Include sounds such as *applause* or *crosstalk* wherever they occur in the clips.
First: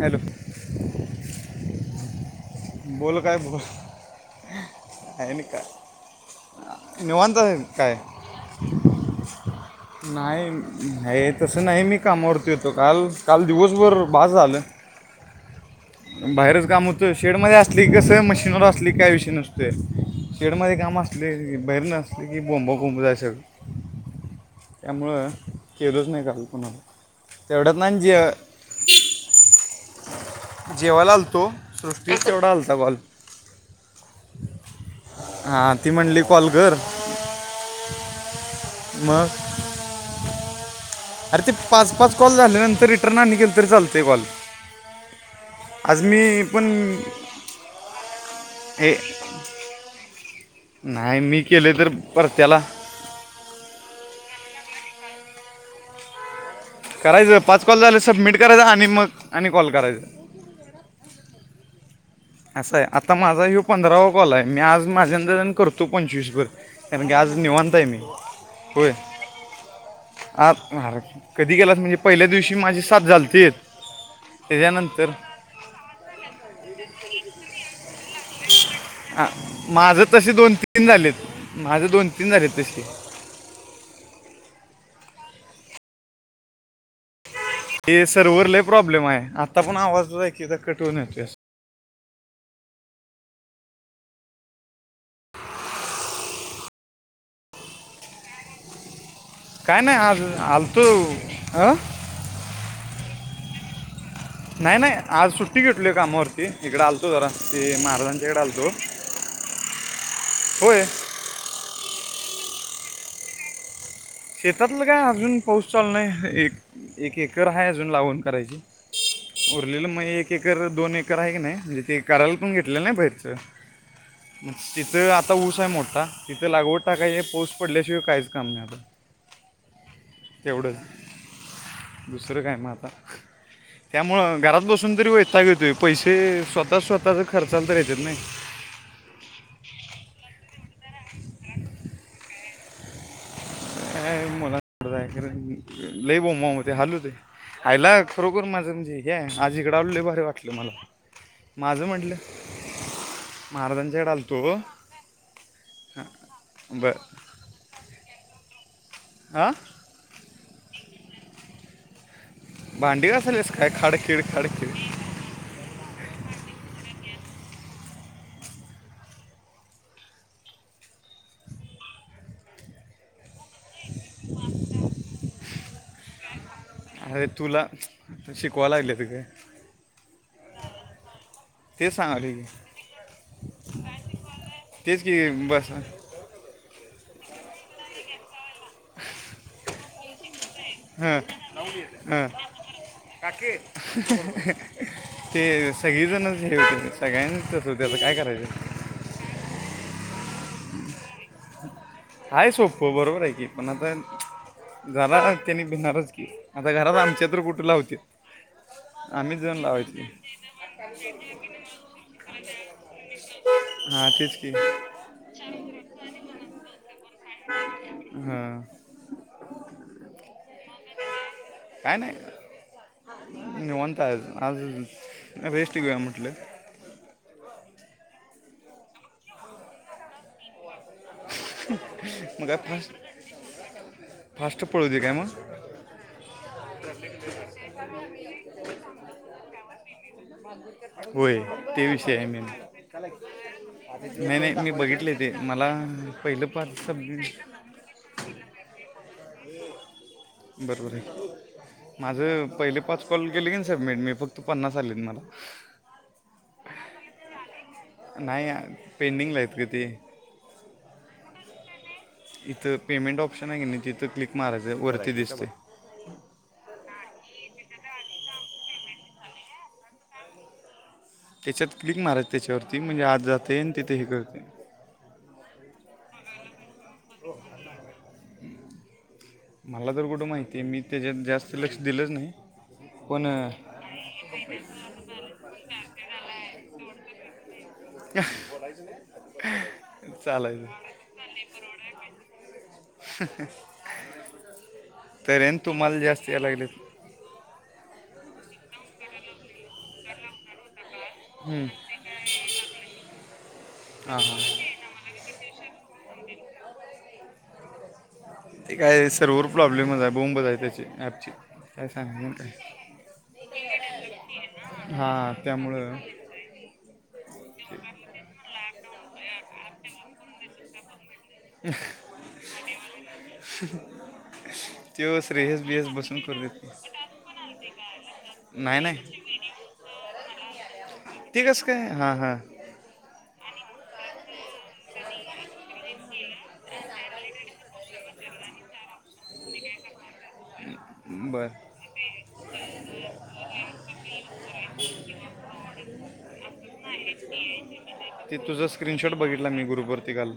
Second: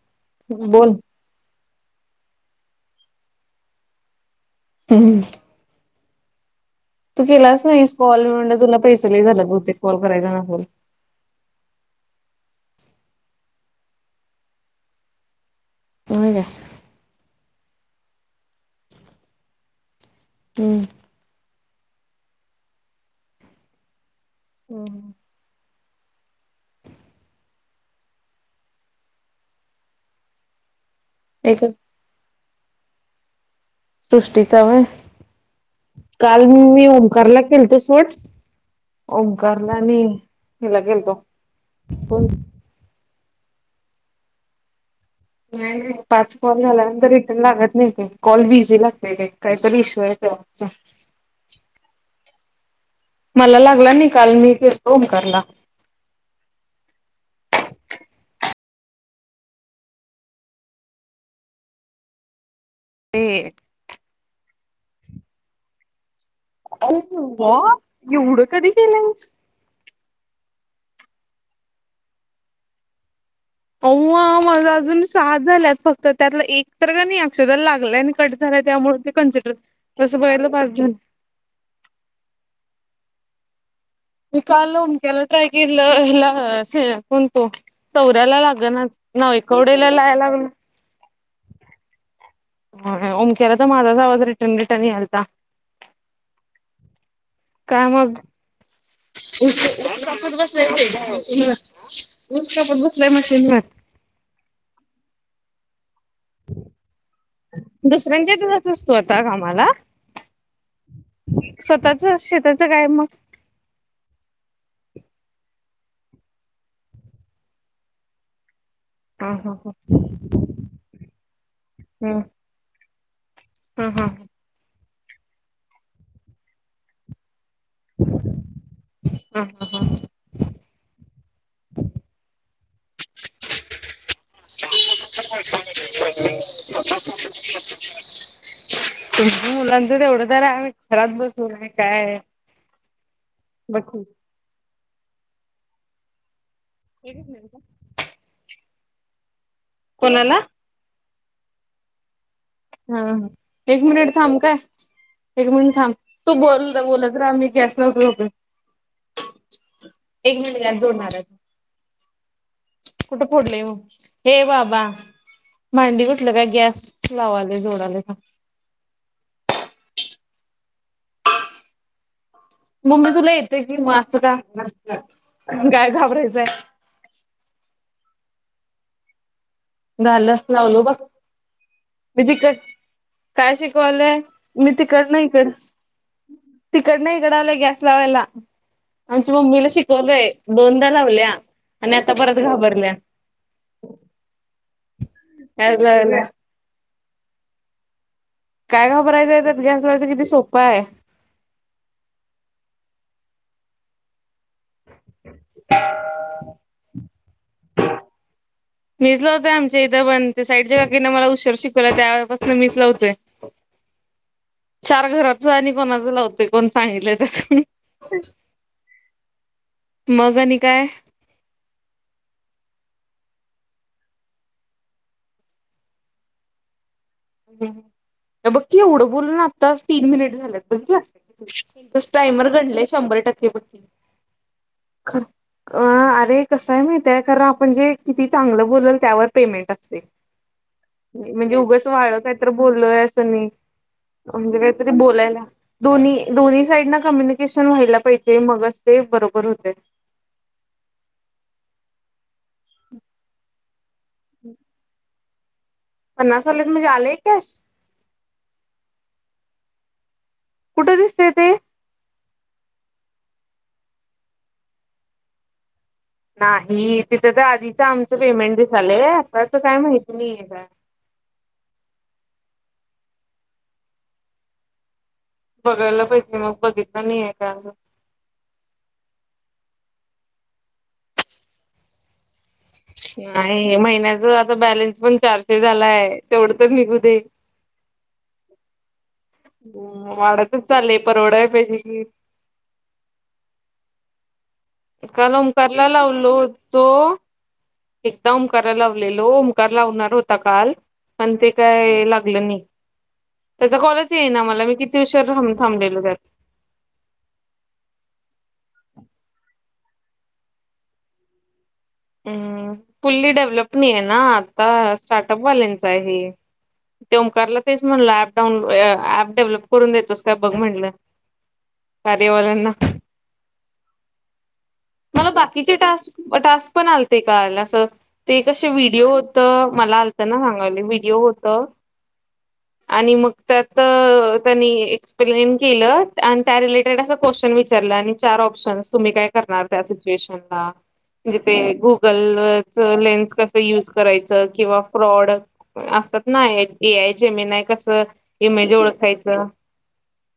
Hello. बोल. बोल काय? हम्म आहेन का? तू नोवात आहे केलाच नाहीस काय कॉल म्हणलं तुला पैसे लई झाल्यात बहुतेक कॉल करायचा नाही. नसल हे तसं नाही मी कामावरती येतो काल काल दिवसभर बाज झालं होय काय बाहेरच काम होत. शेड मध्ये असली कसं मशीनवर असली काय विषय नसते शेडमध्येध्ये हम्म काम असत. इले बाहेर नसले की बॉंबकुंब जाय शगल हम्म. त्यामुळं. केलच नाही काल पुणाला तेवढ्यात ना जी जेव्हा लालतो एकच सृष्टी तेवढा हलता गॉल्. सृष्टीचा ह. म्हणली काल कॉल म कर मी ओंकारला केलतो स्वट मग ओमकारला आणि हिला केलतो अरे ते पाच पाच कोण कॉल झाल्यानंतर रिटर्न आण केले तरी चालतेय कॉल नाही नाही आज पाच मी कॉल पण झाल्यानंतर इ. लागत नाही ते कॉल बी इझी हे लागते ते काहीतरी इश्यू आहे. नाही मी केले तर परत त्याला मला लागला निकाल मीोमकारला. करायचं पाच कॉल झालं सबमिट करायचां आणि मग आणि कॉल करायचां. असं आहे आता ते माझा हो पंधरावा कॉल आहे मी आज माझ्यांदरन करतो पंचवीसभर ओ म्हण गे आज वा निवानत आहे मी एवढं कधी होय. केलंयस आ अर कधी गेलास म्हणजे पहिल्या दिवशी माझी साथ झालते. अव माझ अजून त्याच्यानंतर सात झाल्यात फक्त त्यातला एक तर का नाही अक्षर लागलंय आणि कट झालंय त्यामुळे ते आ, कन्सिडर तसं तसे बघयलं दोन पा. तीन झालेत माझं दोन तीन झाले तसे. मी काल उमक्याला ट्राय केलं हला कोणतो. हे चौऱ्याला सर्व्हर लय लाग नाच ना एकवडे्याला लायला लागणार. कटवून येते अस. ओमक्याला तर माझाच आवाज रिटर्न रिटर्न यालता. काय मग? ऊस काय नाही ऊस आज कापत बसलाय आलतो मशीन अं? ऊस कापत बसलाय मशीन म नाही नाही आज सुट्टी घेेतलोय कामावर, क इकडें आलतो जरा की महाराजांच्या दुसऱ्यांच्या इकडे इथं आलतो जात असतो आता कामाला होय. स्वतःच शेताचं काय मग? शेतातलं काय अजून पाऊस चालू नाय एक एक एकर आहे अजून लावन करायची. हा हा हा उरलेलं मग एक एकर दोन एकर आहे की नाही, म्हणजे ते करायला पण घेतलेलं नाही बाहेरच. हम हम्म मग तिथं आता ऊस आहे मोठा तिथं लागवड टाकायच पाऊस पडल्याशिवाय काहीच काम नाही आता. हम् हम् हम तेवढंच. दुसरं काय म आता, त्यामुळं घरात बसून तरी वैताग येतोय. पैसे स्वतः स्वतःच खर्चाला तर येत्यात नाय. तुमच मुलांचं तेवढं तर आम्ही घरात बसून तरी काय. बघ की. लय बोबबोब होतय हाल होतय एकच मिनिट हा. खायला. खरोखर माझं लय हे हाय म्हणजे इकडें आलो लय भारी कोणाला वाटलं हा मला. माझं म्हटलं हा हा एक मिनिट महाराजांच्याकडे थांब काय. आलतो एक मिनिट तू बोल बर बोलत राहा गॅस लावून येतो. आ. एक मिनटत गॅस जोडणार आहे. भांडी कुठे घासालेस फोडले काय खाडखेड हे बाबा. खाडखेड भांडी कुठलं काय गॅस जोडालय. मम्मी तुला येते की मग असं का काय घाबरायचंय. अरे तुला शिकवा लागलल्यात गं. झालं लावलो बघ. तेच मी सांगाले की तिकडन काय शिकवालोय मी तेच तिकड न की इकड. बस तिकड न इकडं आलोय गॅस लावायला आमच्या मम्मीला शिकवतोय. दोनदा हां लावल्या आणि आता हां परत घाबरल्या. ते गॅस सगळी लावायला जण म सगळ्यांच तसच होतय आता काय करायचं. काय घाबरायचंय त्यात गॅस लावायचं किती सोप आहे. काय सोपं बरोबर आहे की पण आता, जरा त्यांनी भिणारच की आता घरात आमच्या तरी कुठ लावत्यात. मीच लावतोय आमच्या इथं पण त्या साईडच्या काकींन मला उशीर शिकवल्या त्यापासून मीच लावतोय. *unintelligible* हा तेच की तू आणि कोणाचं लावत. कोण सांगितलंय तर हां मग आणि काय? काय नाही, निवांत आज रेस्ट घेऊया म्हटलं. हे बघ की एवढं बोल ना आता तीन मिनिट झाल्यात. मग टायमर काय गडलंय फास्ट शंभर टक्के पैकी. फास्ट पळूदे काय म. अ अरे कसय माहित आहे. काय कारण आपण जे किती चांगलं बोलल त्यावर पेमेंट असते *inaudible* होय म्हणजे ते उगच वाढ. विषय आहे काहीत मेन बोललय अस नाय नाही नाही हणजे मी काहीतरी बघितले ते बोलायला. मला पहिलं दोन्ही पाच साईड ना सबमिट कम्युनिकेशन व्हायला पाहिजे, मगच ते बरोबर होते. बरोबर आहे माझं पहिले पाच कॉल केले की सबमिट मी फक्त पन्नास आलेत मला. पन्नास आलेत म्हणजे आलेय कॅश नाही पेंडिंग लायत ग ते कुठे दिसते ते. इथं पेमेंट ऑप्शन आहे की नाही तिथं क्लिक मारायचं वरती दिसते. नाही तिथं तर आधीच आमचं पेमेंट दि झालंय आताच काय माहती नाहीय का. त्याच्यात क्लिक मारायच त्याच्यावरती म्हणजे आज जाते आणि तिथे हे करते. बघायला पाहिजे मग बघितलं नाही आहे का अ मला तर कुठं माहितीय मी त्याच्यात जास्त लक्ष दिलंच नाही. पण अं, नाही महिन्याच आता बॅलेन्स पण चारशे झालाय तेवढत मी कुधे चालेयल. परवडायला पाहिजे की. *unintelligible* एका तर एन लओंकारला तुम्हाला जास्त लावलो यायला लागलेत तो एकदा ओंकाराला लावलेलो ओंकार लावणार होता काल. पण ते काय लागलं नाही त्याचा कॉलच हां ये ना हां मला मी किती. किती उशीर थांबलेलो मी. ते काय सर्वर प्रॉब्लेमच आहे बोंबज आहे त्याची ऍपची. हम् फुल्ली डेव्हलप नाही आहे ना आता हां स्टार्टअपवाल्यांच त्यामुळं आहे. ते ओकारला तेच म्हणलं प डाऊनो ऍप डेव्हलप करून देतोस का बघ म्हणलं. अरे ले ना. तो मला श्रेयस बी बाकीचे एस बसून करतो. टास्क टास्क पण आलते काला असं. ते कं नाही. नाही व्हिडिओ नाही होतं मला आलतं ना सांगावले व्हिडिओ होत. हा हा. आणि मग त्यात त्यांनी एक्सप्लेन केलं आणि त्या रिलेटेड असं. क्वेश्चन विचारलं आणि चार ऑप्शनस तुम्ही काय करणार त्या सिच्युएशन ला. णज ते बरं गुगलच लेन्स कस युज करायचं किंवा फ्रॉड असत. नाही आहे जमीन आहे कसं ते तुझा इमेज स्क्रीनशॉट ओळखायचं बघितला मी ग्रुपवरती काल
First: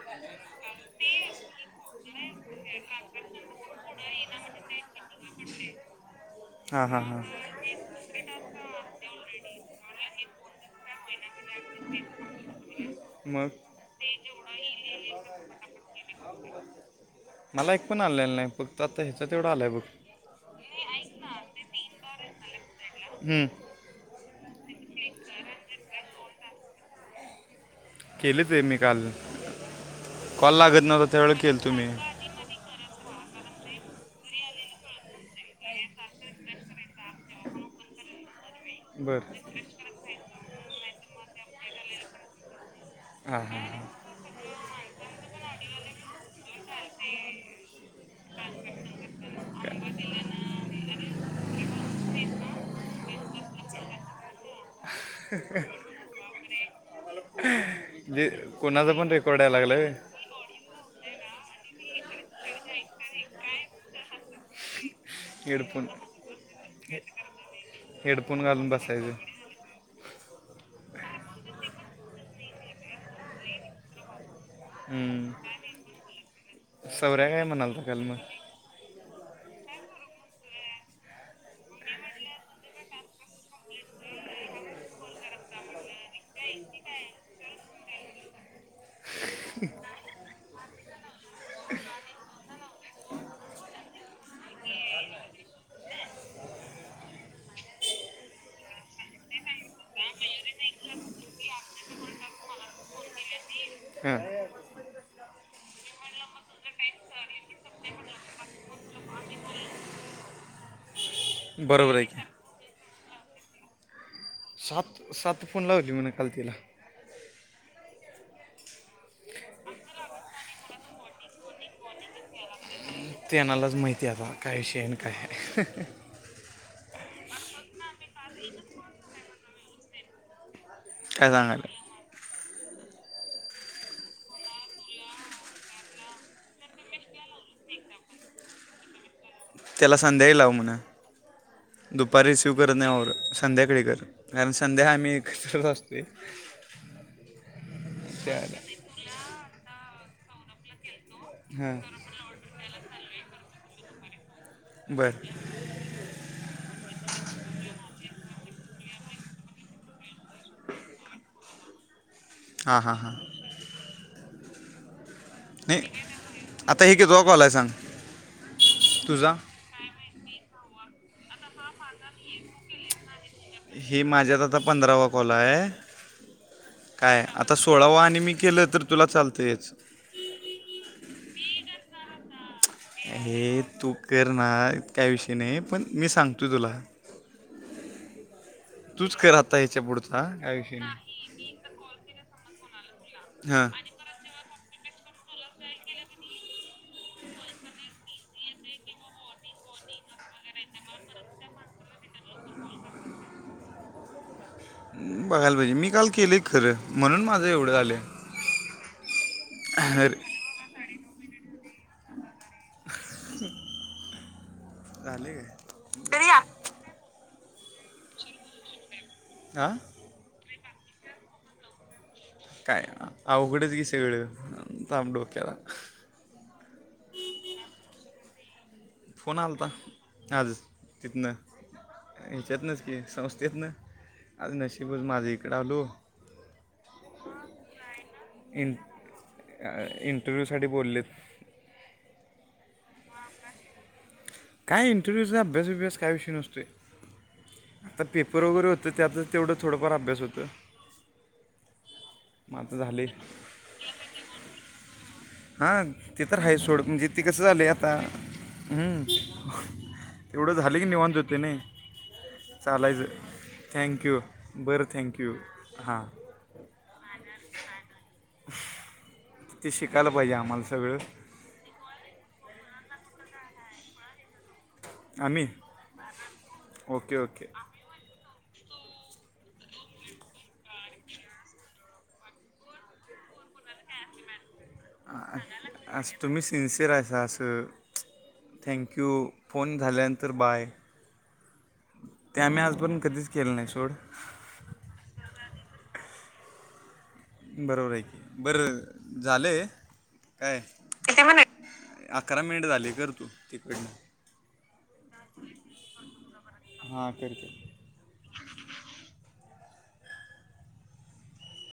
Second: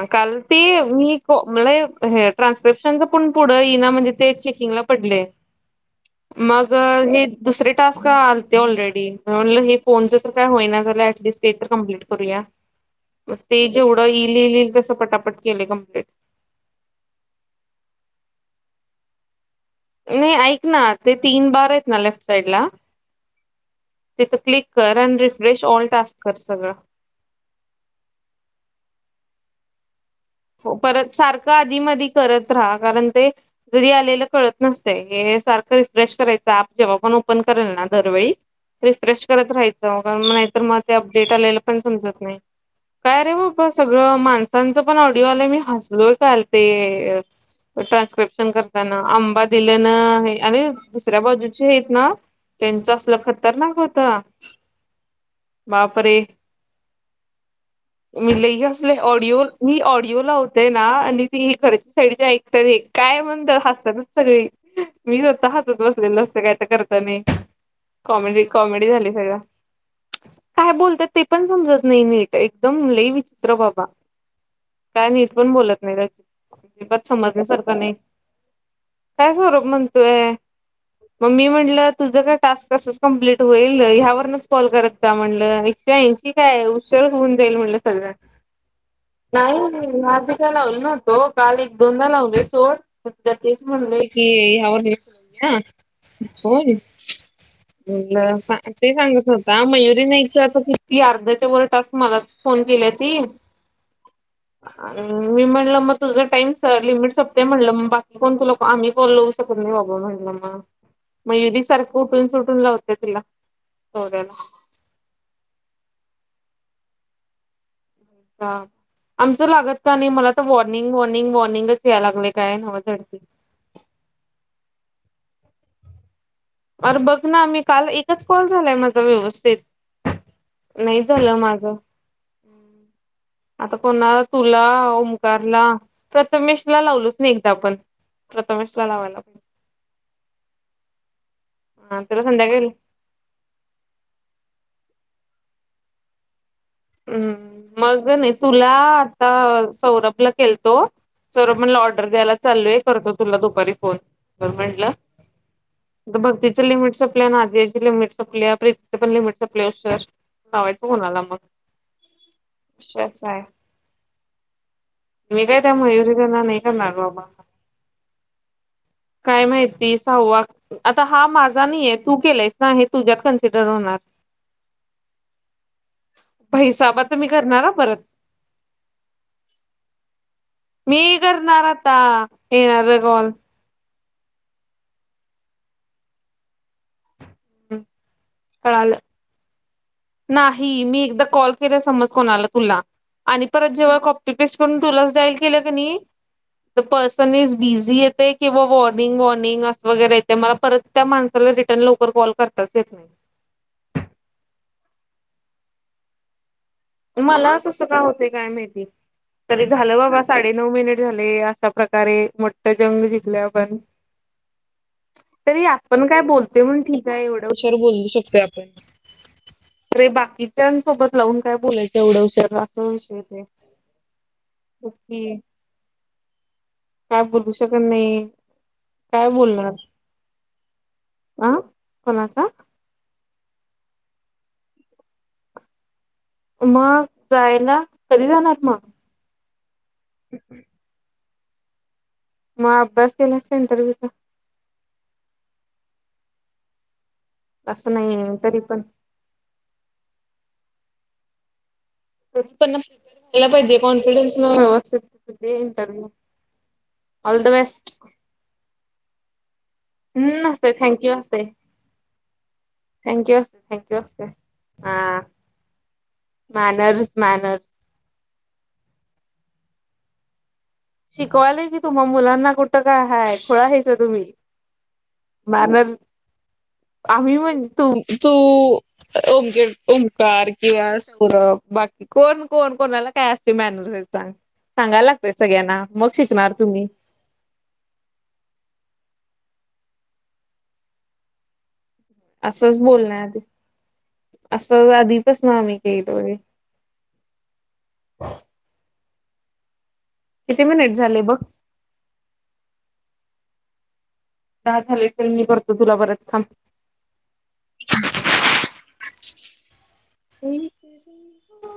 अ काल. ते मी मला हे ट्रान्स्क्रिप्शनच पण पुढं येई ना म्हणजे ते चेकिंगला पडले. पुठे. मग हे. दुसरे टास्क आलते ऑलरेडी म्हणलं हे फोनच जर काय होईना झा ऍटलीिस्ट. ते तर कम्प्लीट करूया मग ते जेवढं येईललईल तसं पटापट केले कमप्लीट. मला एक पण आलेलं नाही फक्त आता ह्याच्यात तेवढा आलाय बघ. नाही ऐक ना ते तीन बार आहेत ना लेफ्ट साईड ला. बघ तिथं क्लिक कर आणि रिफ्रेश ऑल टास्क कर सगळं. केलेच आहे मी काल कॉल लागत नव्हता त्यावेेळे केलं तुम्ही. त राहा कारण ते जरी आलेलं कळत नसते हे सारखं रिफ्रेश करायच. जेव्हा पण ओपन करेल ना दरवेळी बर रिफ्रेश करत राहायचं नाहीत म अपडेट आले पण समजत नाही काय रे हां बा हां सगळ माणसच पण. ले मी हसलोय करते. ट्रान्स्क्रिप्शन करताना आंबा काय दिले ना हे अर दुसऱ्या बाजूचे आहेत ना. त्यांचं असल खतरनाक होत. *unintelligible* बापरे जे मी लय कोणाचा हसले पण रेकॉर्ड ऑडिओ यायला लागला मी आहे ऑडिओ. ला होतय ना आणि ती घराच्या साईडच्या ऐकतात काय म्हणत हसतातच सगळी. मी स्वत हसत हेडफोन बसलेलं असतं काही तर करत नाही. हेडफोन कॉमेडी घालून कॉमेडी बसायचं झाली सगळं. काय बोलतात ते पण समजत नाही नीट एकदम लई विचित्र बाबा. काय नीट हम्म. पण बोलत नाही अज अजिबात सवऱ्या समज नाही काय म्हणाल सारखं तर नाही. काल मग काय सवर म्हण. त मग मी म्हटलं तुझ काय टास्क प्रोसेस कमप्लीट होईलव यावरूनचर. कॉल करत जा म्हणलं एकशे ैएशीकाय हशर होऊन जाईल म्हणलं सगळ्यां नाही मधिका लावल नव्हतो काल एक दोनदा लावली बेन्टेक्स म्हटले की यावरून कर ते सांगत नव्हता मयुरी नाहीचं आता किती अर्ध्याच्या वर टास्क मला फोन केला ती हम मी म्हणलं मग तुझं टाईम स लिमिट सोपतेय म्हणलं मग बाकी कोण तुला आम्हीलो तुमी वाल मयुरी बरोबर सारखं आहे की उठून सुटून लावते तिला सो्याला सात सात फोन लावली म्हणा काल तिला ह आमचं लागत का नाही मला तर वॉर्निंग वॉर्निंग वॉर्निंगच यायला लागले काय नव झडप तेनालाच माहिती आता काय विषय आणि काय अरे बघ ना मी काल एकच कॉल झालाय माझा व्यवस्थेत नाही काय झालं माझ सांगायला आता कोणाला तुला ओमकारला प्रथमेश ला लावलोच ना एकदा आपण प्रथमेश लावाला त्याला संध्याही लाव म्हणा हा त्याला दुपारी रिसीव्ह संध्याकाळी करत नाही संध्याकाळी कर कारण संध्या आम्ही एकत्रत असतो हम् मग नाही तुला आता सौरभला केळतो सौरभ म्हणला हां ऑर्डर द्यायला चाललय करतो तुला दुपारी फोन ग म्हंटला बर भक्तीचे लिमिटसपल्या ना आदयाची लिमिटसप आहे प्रीतीचे पण लिमिट सपले लावायचं कोणाला मग हां हां हां अाच आहे मी काय त्या नाही मयुरी त्यांना नाही आता करणार हे के बाबा तो कॉल आहे सांग तुझा मा सहवा आता हा माझा नाहीय तू केलाय हि माझ्यात आता पंधरावा कॉल आहे हिसाबात काय मी आता करणार हा सोळा परत वा आणि मी केलं तर तुला चालतंयच मी करणार आता येणार कॉल हे तू करणार काय विषय नाही पण मी सांगतोय तुला हम तूच कर आता याच्या पुडच नाही मी एकदा कॉल केला समज कोणाला तुला आणि हां परत जेव्हा त पीस करून तुलाच डाईल केलं क नाही तर पर्सन इज बिझी येते किंवा वॉर्निंग वॉर्निंग अस वगैरे येते मला परत त्या माणसाला रिटर्न लवकर कॉल करताच येत नाही बघायला पाहिजे मी काल केले खर मग मला तस काय होते काय माहिती तरी झालं अरे बाबा सा साडे नऊ मिनिट झाले असा प्रकारे जंग जिंकल्या आपण झाले तरी काय आपण काय बोलते म्हण ठीक नाही एवढ्या हुशार बोललू शकतोय आपण आं े बाकीच्या सोबत लावून काय बोलायचं एवढं उशर काय अवघडंच की सगळ ताप नक्की डोक्याला काय बोलू शकत नाही काय फोन आलाता बोलणार आज तिथनं अ कोणाचा ह्याच्यात नाच की संस्थेत ना आज नशीबच माझ्या इकडें आलो मग जायला, कधी जाणार इन मग? इंटरव्ह्यूसाठी बोलवलेत. मग अभ्यास केलास काय इंटरव्ह्यूचा? काय इंटरव्यूचा आभ्यास बिब्यास काय विषय नसतोय असं आता नाही पेपर तरी वगैरे पण होतं त्यात तेवढं थोडंफार अभ्यास होतय पण यायला पाहिजे कॉन्फिडन्स न व्यवस्थित दे हा इंटरव्ह्यू ते तर आहेच सोड म्हणजे ते ऑल कसं द झालय आता बेस्ट हम्म हम्म एवढं असते झालं की निवांत थँक्यू होत असते नायी चालायच, थँक्यू असते थँक्यू थँक यू. असते बरं हा थँंक्यू. हां मॅनर्स, मॅनर ते शिकायला पाहिजे आम्हाला सगळं शिकवायलय की तुम्हा मुलांना कुठं काय हाय? खुळा हायसा तुम्ही? आम्ही मॅनर्स ओके आम्ही ओके म्हण तु तू ओं ओंकार किंवा सौरभ बाकी कोण कोण कोणाला काय अस मॅनर्सयत सांग सांगायला लागतय सगळ्यांना मग असं तुम्ही शिकणार सिनसियर हायसा असं थँक्यू, फोन झाल्यानंतर बाय ते आम्ही असंच आजपर्यंत कधीच बोलण्याआधी केलं नाय सोड असं अधीपासनं आम्ही केलोय बरोबरय की बरं झालंय किती मिनिट झाले बघ? अकरा मिनिट झाले कर तू तिकडनं दहा झाले तर मी करतो तुला परत थांब हा, कर कर एक दिन हो